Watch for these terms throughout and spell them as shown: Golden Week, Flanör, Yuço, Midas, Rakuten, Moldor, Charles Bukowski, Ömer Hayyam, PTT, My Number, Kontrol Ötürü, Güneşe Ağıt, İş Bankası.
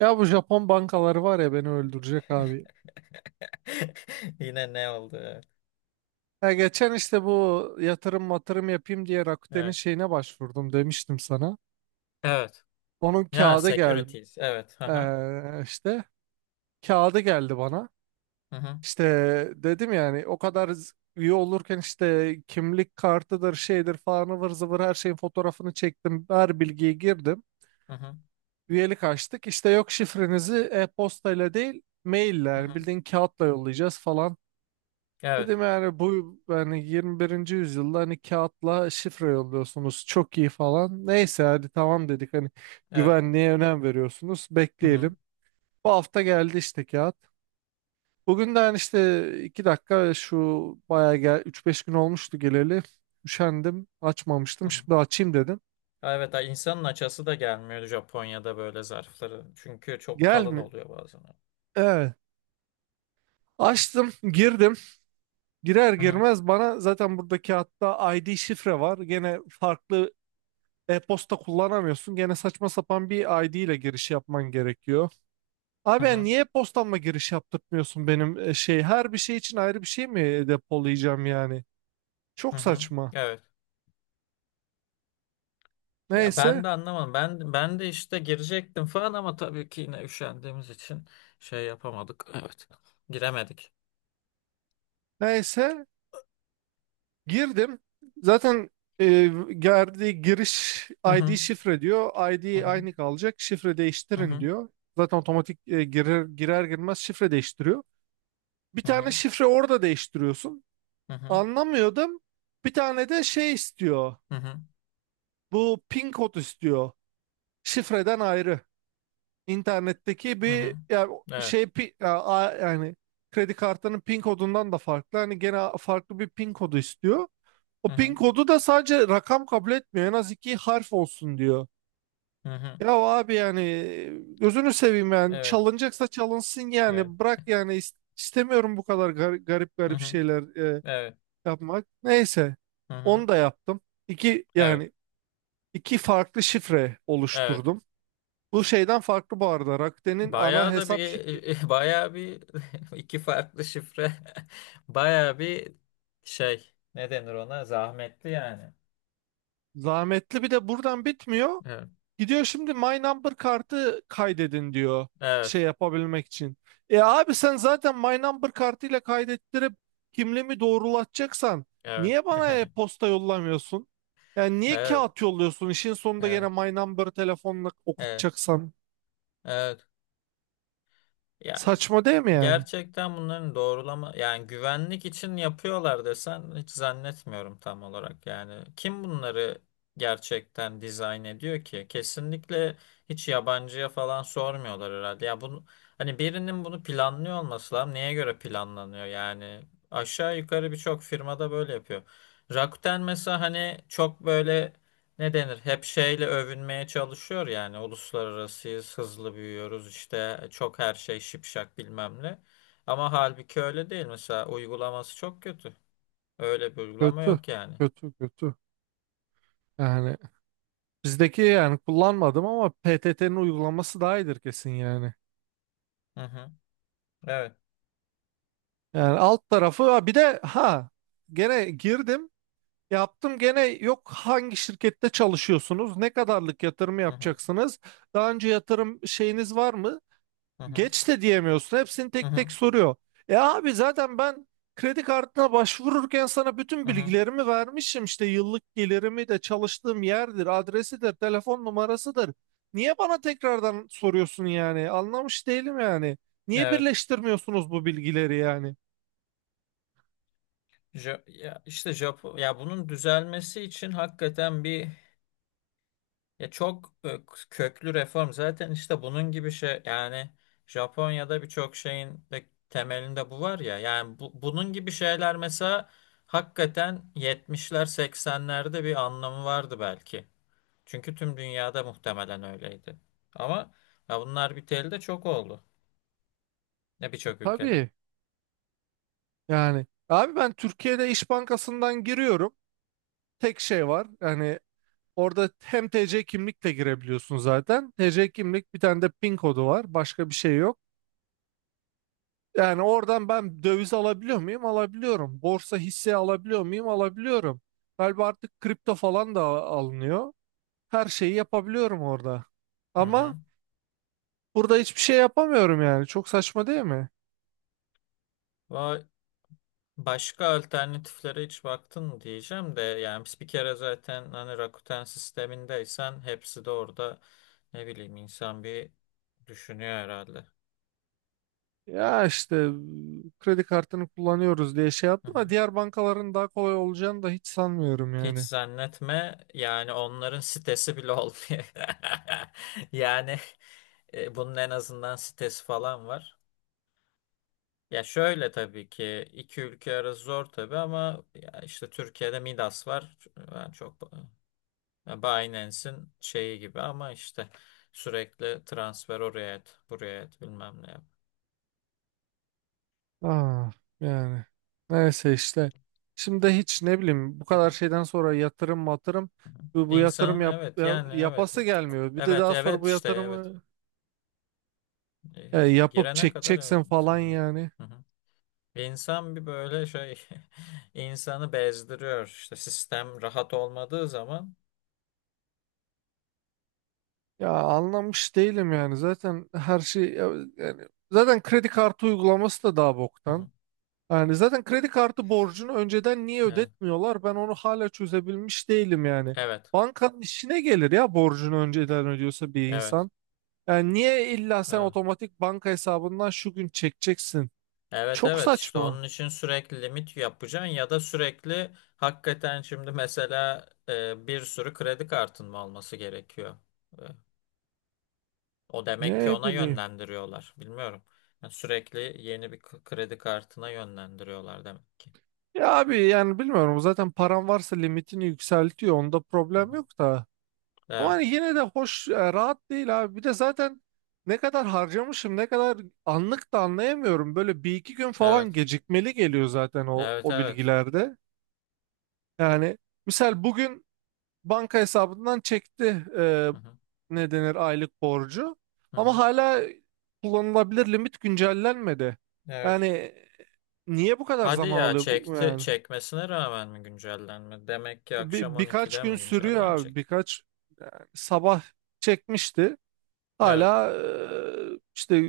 Ya bu Japon bankaları var ya beni öldürecek abi. Yine ne oldu? Evet. Ya geçen işte bu yatırım matırım yapayım diye Rakuten'in Evet. şeyine başvurdum demiştim sana. Evet. Onun Ya kağıdı gel securities. Evet. Aha. İşte kağıdı geldi bana. Hı hı. İşte dedim yani o kadar üye olurken işte kimlik kartıdır şeydir falan ıvır zıvır her şeyin fotoğrafını çektim. Her bilgiyi girdim. Hı hı. Üyelik açtık. İşte yok şifrenizi e-postayla değil maille Hı hı hı. yani bildiğin kağıtla yollayacağız falan. Evet. Dedim yani bu yani 21. yüzyılda hani kağıtla şifre yolluyorsunuz çok iyi falan. Neyse hadi tamam dedik hani Evet. güvenliğe önem veriyorsunuz Hı hı. bekleyelim. Bu hafta geldi işte kağıt. Bugün de hani işte 2 dakika şu bayağı gel üç beş gün olmuştu geleli. Üşendim Hı açmamıştım hı. şimdi açayım dedim. Evet, ay insanın açası da gelmiyor Japonya'da böyle zarfları. Çünkü çok Gel kalın mi? oluyor bazen. Evet. Açtım girdim. Girer Hı hı. girmez bana zaten burada kağıtta ID şifre var. Gene farklı e-posta kullanamıyorsun. Gene saçma sapan bir ID ile giriş yapman gerekiyor. Hı Abi ben hı. niye e-postamla giriş yaptırtmıyorsun benim şey? Her bir şey için ayrı bir şey mi depolayacağım yani? Hı Çok hı. saçma. Evet. Ya ben Neyse. de anlamadım. Ben de işte girecektim falan ama tabii ki yine üşendiğimiz için şey yapamadık. Evet. Giremedik. Neyse. Girdim. Zaten e, geldi giriş Hı ID hı. şifre diyor. Hı ID hı. aynı kalacak. Şifre Hı değiştirin hı. diyor. Zaten otomatik girer girmez şifre değiştiriyor. Bir Hı tane hı. şifre orada değiştiriyorsun. Hı hı. Anlamıyordum. Bir tane de şey istiyor. Hı hı. Bu pin kod istiyor. Şifreden ayrı. İnternetteki Hı bir hı. yani Evet. şey ya, yani kredi kartının pin kodundan da farklı. Hani gene farklı bir pin kodu istiyor. O Hı pin hı. kodu da sadece rakam kabul etmiyor. En az 2 harf olsun diyor. Hı hı. Ya abi yani gözünü seveyim yani Evet. çalınacaksa çalınsın Evet. yani bırak yani istemiyorum bu kadar garip Hı garip hı. şeyler Evet. yapmak. Neyse Hı hı. onu da yaptım. İki Evet. yani iki farklı şifre Evet. oluşturdum. Bu şeyden farklı bu arada. Rakuten'in ana Bayağı da hesap bir, bayağı bir, iki farklı şifre. Bayağı bir şey. Ne denir ona? Zahmetli yani. zahmetli bir de buradan bitmiyor. Evet. Gidiyor şimdi My Number kartı kaydedin diyor şey Evet. yapabilmek için. E abi sen zaten My Number kartıyla kaydettirip kimliğimi doğrulatacaksan Evet. niye bana e-posta yollamıyorsun? Yani niye Evet. kağıt yolluyorsun? İşin sonunda gene Evet. My Number telefonla Evet. okutacaksan. Evet. Ya Saçma değil mi yani? gerçekten bunların doğrulama yani güvenlik için yapıyorlar desen hiç zannetmiyorum tam olarak. Yani kim bunları gerçekten dizayn ediyor ki? Kesinlikle hiç yabancıya falan sormuyorlar herhalde ya bunu. Hani birinin bunu planlıyor olması lazım, neye göre planlanıyor yani? Aşağı yukarı birçok firmada böyle yapıyor. Rakuten mesela, hani çok böyle, ne denir? Hep şeyle övünmeye çalışıyor yani. Uluslararasıyız, hızlı büyüyoruz işte, çok her şey şipşak bilmem ne. Ama halbuki öyle değil. Mesela uygulaması çok kötü. Öyle bir uygulama Kötü. yok yani. Kötü kötü. Yani bizdeki yani kullanmadım ama PTT'nin uygulaması daha iyidir kesin yani. Hı hı. Evet. Yani alt tarafı ha bir de ha gene girdim yaptım gene yok hangi şirkette çalışıyorsunuz ne kadarlık yatırım Hı hı. yapacaksınız daha önce yatırım şeyiniz var mı Hı hı. geç de diyemiyorsun hepsini Hı tek hı. tek soruyor. E abi zaten ben kredi kartına başvururken sana bütün Hı hı. bilgilerimi vermişim işte yıllık gelirimi de çalıştığım yerdir adresidir telefon numarasıdır. Niye bana tekrardan soruyorsun yani anlamış değilim yani niye Evet. birleştirmiyorsunuz bu bilgileri yani? Ya işte Japon, ya bunun düzelmesi için hakikaten bir, ya çok köklü reform zaten. İşte bunun gibi şey yani, Japonya'da birçok şeyin de temelinde bu var ya. Yani bunun gibi şeyler mesela hakikaten 70'ler 80'lerde bir anlamı vardı belki. Çünkü tüm dünyada muhtemelen öyleydi. Ama ya bunlar biteli de çok oldu. Ya birçok ülkede. Tabii. Yani abi ben Türkiye'de İş Bankası'ndan giriyorum. Tek şey var. Yani orada hem TC kimlikle girebiliyorsun zaten. TC kimlik bir tane de PIN kodu var. Başka bir şey yok. Yani oradan ben döviz alabiliyor muyum? Alabiliyorum. Borsa hisse alabiliyor muyum? Alabiliyorum. Galiba artık kripto falan da alınıyor. Her şeyi yapabiliyorum orada. Hı Ama hı. burada hiçbir şey yapamıyorum yani. Çok saçma değil mi? Vay. Başka alternatiflere hiç baktın mı diyeceğim de, yani biz bir kere zaten hani Rakuten sistemindeysen hepsi de orada, ne bileyim, insan bir düşünüyor herhalde. Ya işte kredi kartını kullanıyoruz diye şey Hı yaptım hı. ama diğer bankaların daha kolay olacağını da hiç sanmıyorum Hiç yani. zannetme yani, onların sitesi bile olmuyor. Yani bunun en azından sitesi falan var. Ya şöyle, tabii ki iki ülke arası zor tabii, ama ya işte Türkiye'de Midas var. Ben çok, ya Binance'in şeyi gibi, ama işte sürekli transfer oraya et, buraya et, bilmem ne yap. Ah yani neyse işte. Şimdi de hiç ne bileyim bu kadar şeyden sonra yatırım matırım bu yatırım İnsanın, evet, yani evet, yapası gelmiyor. Bir de evet daha sonra evet bu işte evet. yatırımı E, yapıp girene kadar evet, çekeceksin falan insan, evet. yani. Hı hı. İnsan bir böyle şey, insanı bezdiriyor işte sistem rahat olmadığı zaman. Ya anlamış değilim yani zaten her şey yani zaten kredi kartı uygulaması da daha Hı boktan. hı. Yani zaten kredi kartı borcunu önceden niye Evet ödetmiyorlar? Ben onu hala çözebilmiş değilim yani. evet Bankanın işine gelir ya borcunu önceden ödüyorsa bir evet insan. Yani niye illa sen evet. otomatik banka hesabından şu gün çekeceksin? Evet Çok evet, işte saçma. onun için sürekli limit yapacaksın ya da sürekli hakikaten. Şimdi mesela bir sürü kredi kartın mı olması gerekiyor? E, o demek ki Ne ona bileyim. yönlendiriyorlar. Bilmiyorum. Yani sürekli yeni bir kredi kartına yönlendiriyorlar demek ki. Ya abi yani bilmiyorum zaten paran varsa limitini yükseltiyor onda Hı problem hı. yok da. Ama Evet hani yine de hoş, rahat değil abi. Bir de zaten ne kadar harcamışım, ne kadar anlık da anlayamıyorum. Böyle bir iki gün falan evet gecikmeli geliyor zaten o, evet o evet. bilgilerde. Yani misal bugün banka hesabından çekti e, Hı hı. ne denir aylık borcu. Hı Ama hı. hala kullanılabilir limit güncellenmedi. Evet. Yani niye bu kadar Hadi zaman ya, alıyor bu çekti yani? çekmesine rağmen mi güncellenme? Demek ki akşam Birkaç 12'de gün mi sürüyor abi. güncellenecek? Birkaç yani sabah çekmişti. Evet. Hala işte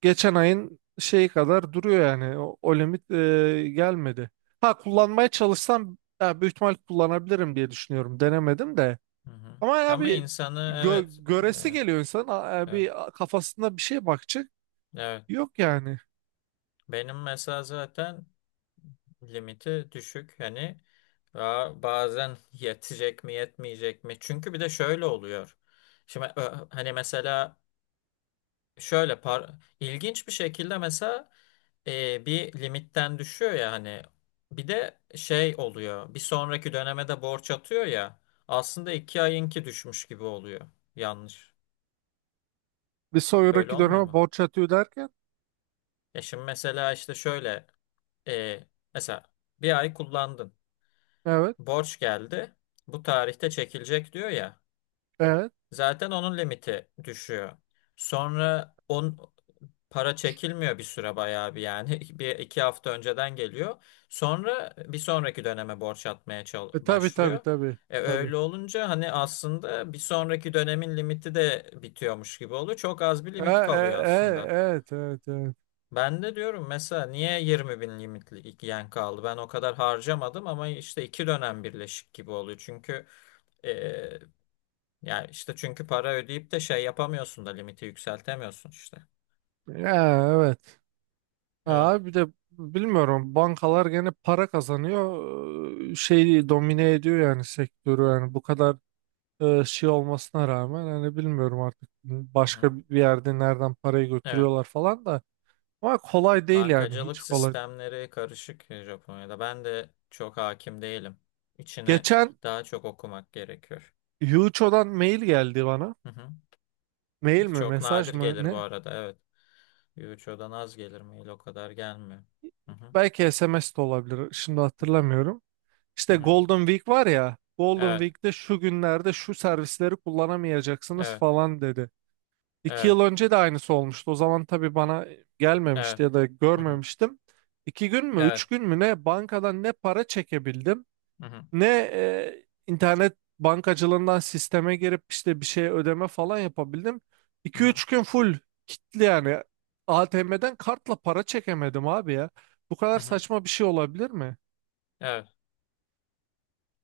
geçen ayın şeyi kadar duruyor yani. O limit gelmedi. Ha kullanmaya çalışsam ya, büyük ihtimal kullanabilirim diye düşünüyorum. Denemedim de. Hı hı. Ama ya Ama bir insanı, evet göresi evet. geliyor insan. Evet. Bir kafasında bir şey bakacak. Evet. Yok yani. Benim mesela zaten limiti düşük. Hani ba- bazen yetecek mi yetmeyecek mi? Çünkü bir de şöyle oluyor. Şimdi hani mesela şöyle ilginç bir şekilde mesela bir limitten düşüyor ya. Hani bir de şey oluyor, bir sonraki döneme de borç atıyor ya. Aslında iki ayınki düşmüş gibi oluyor. Yanlış. Bir Öyle sonraki olmuyor döneme mu? borç atıyor derken. Ya şimdi mesela işte şöyle, e, mesela bir ay kullandın, Evet. borç geldi. Bu tarihte çekilecek diyor ya. Evet. Zaten onun limiti düşüyor. Sonra para çekilmiyor bir süre, bayağı bir yani, bir iki hafta önceden geliyor. Sonra bir sonraki döneme borç atmaya Tabii tabii başlıyor. tabii. E Tabii. öyle olunca hani aslında bir sonraki dönemin limiti de bitiyormuş gibi oluyor. Çok az bir E, limit e, kalıyor e, aslında. evet evet evet. Ben de diyorum mesela, niye 20.000 limitli yen kaldı? Ben o kadar harcamadım, ama işte iki dönem birleşik gibi oluyor. Çünkü eee yani işte, çünkü para ödeyip de şey yapamıyorsun da limiti yükseltemiyorsun işte. Ya, evet. Evet. Ha, bir de bilmiyorum bankalar gene para kazanıyor şeyi domine ediyor yani sektörü yani bu kadar şey olmasına rağmen hani bilmiyorum artık Hı-hı. başka bir yerde nereden parayı Evet. götürüyorlar falan da ama kolay değil yani Bankacılık hiç kolay. sistemleri karışık Japonya'da. Ben de çok hakim değilim. İçine Geçen daha çok okumak gerekiyor. Yuço'dan mail geldi bana Hı-hı. mail mi Çok mesaj nadir mı gelir bu ne arada. Evet. Yuicho'dan az gelir mail, o kadar gelmiyor. Hı-hı. belki SMS de olabilir şimdi hatırlamıyorum. İşte Hı-hı. Golden Week var ya Golden Evet. Week'te şu günlerde şu servisleri kullanamayacaksınız Evet. falan dedi. İki Evet, yıl önce de aynısı olmuştu. O zaman tabii bana evet. gelmemişti ya da Hı hı. görmemiştim. İki gün mü, Evet. üç gün mü ne bankadan ne para çekebildim, Hı hı. ne internet bankacılığından sisteme girip işte bir şey ödeme falan yapabildim. Hı İki hı. üç gün full kilitli yani. ATM'den kartla para çekemedim abi ya. Bu kadar Hı hı. saçma bir şey olabilir mi? Evet.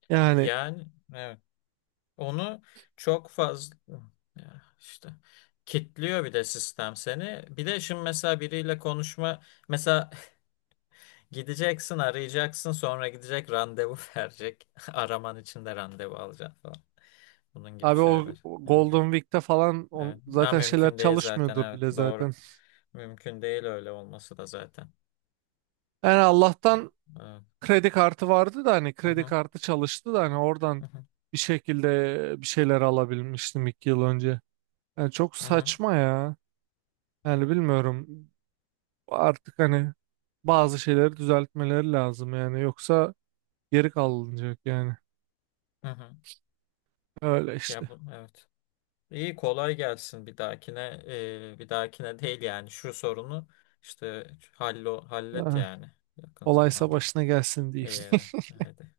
Yani Yani, evet. Onu çok fazla ya işte kitliyor bir de sistem seni. Bir de şimdi mesela biriyle konuşma mesela, gideceksin, arayacaksın, sonra gidecek randevu verecek. Araman için de randevu alacaksın falan. Bunun gibi abi o şeyler. o Evet. Golden Week'te falan Evet. Ha, zaten şeyler mümkün değil zaten, çalışmıyordur evet bile doğru. zaten. Mümkün değil öyle olması da zaten. Yani Allah'tan Evet. kredi kartı vardı da hani Hı kredi hı. kartı çalıştı da hani oradan Hı hı. bir şekilde bir şeyler alabilmiştim 2 yıl önce. Yani çok Hı hı. saçma ya. Yani bilmiyorum artık hani bazı şeyleri düzeltmeleri lazım yani yoksa geri kalınacak yani. Hı hı. Öyle Ya işte. bu, evet. İyi, kolay gelsin bir dahakine. Bir dahakine değil yani, şu sorunu işte hallet Ah, yani yakın olaysa zamanda. başına gelsin diyeyim. İyi, haydi.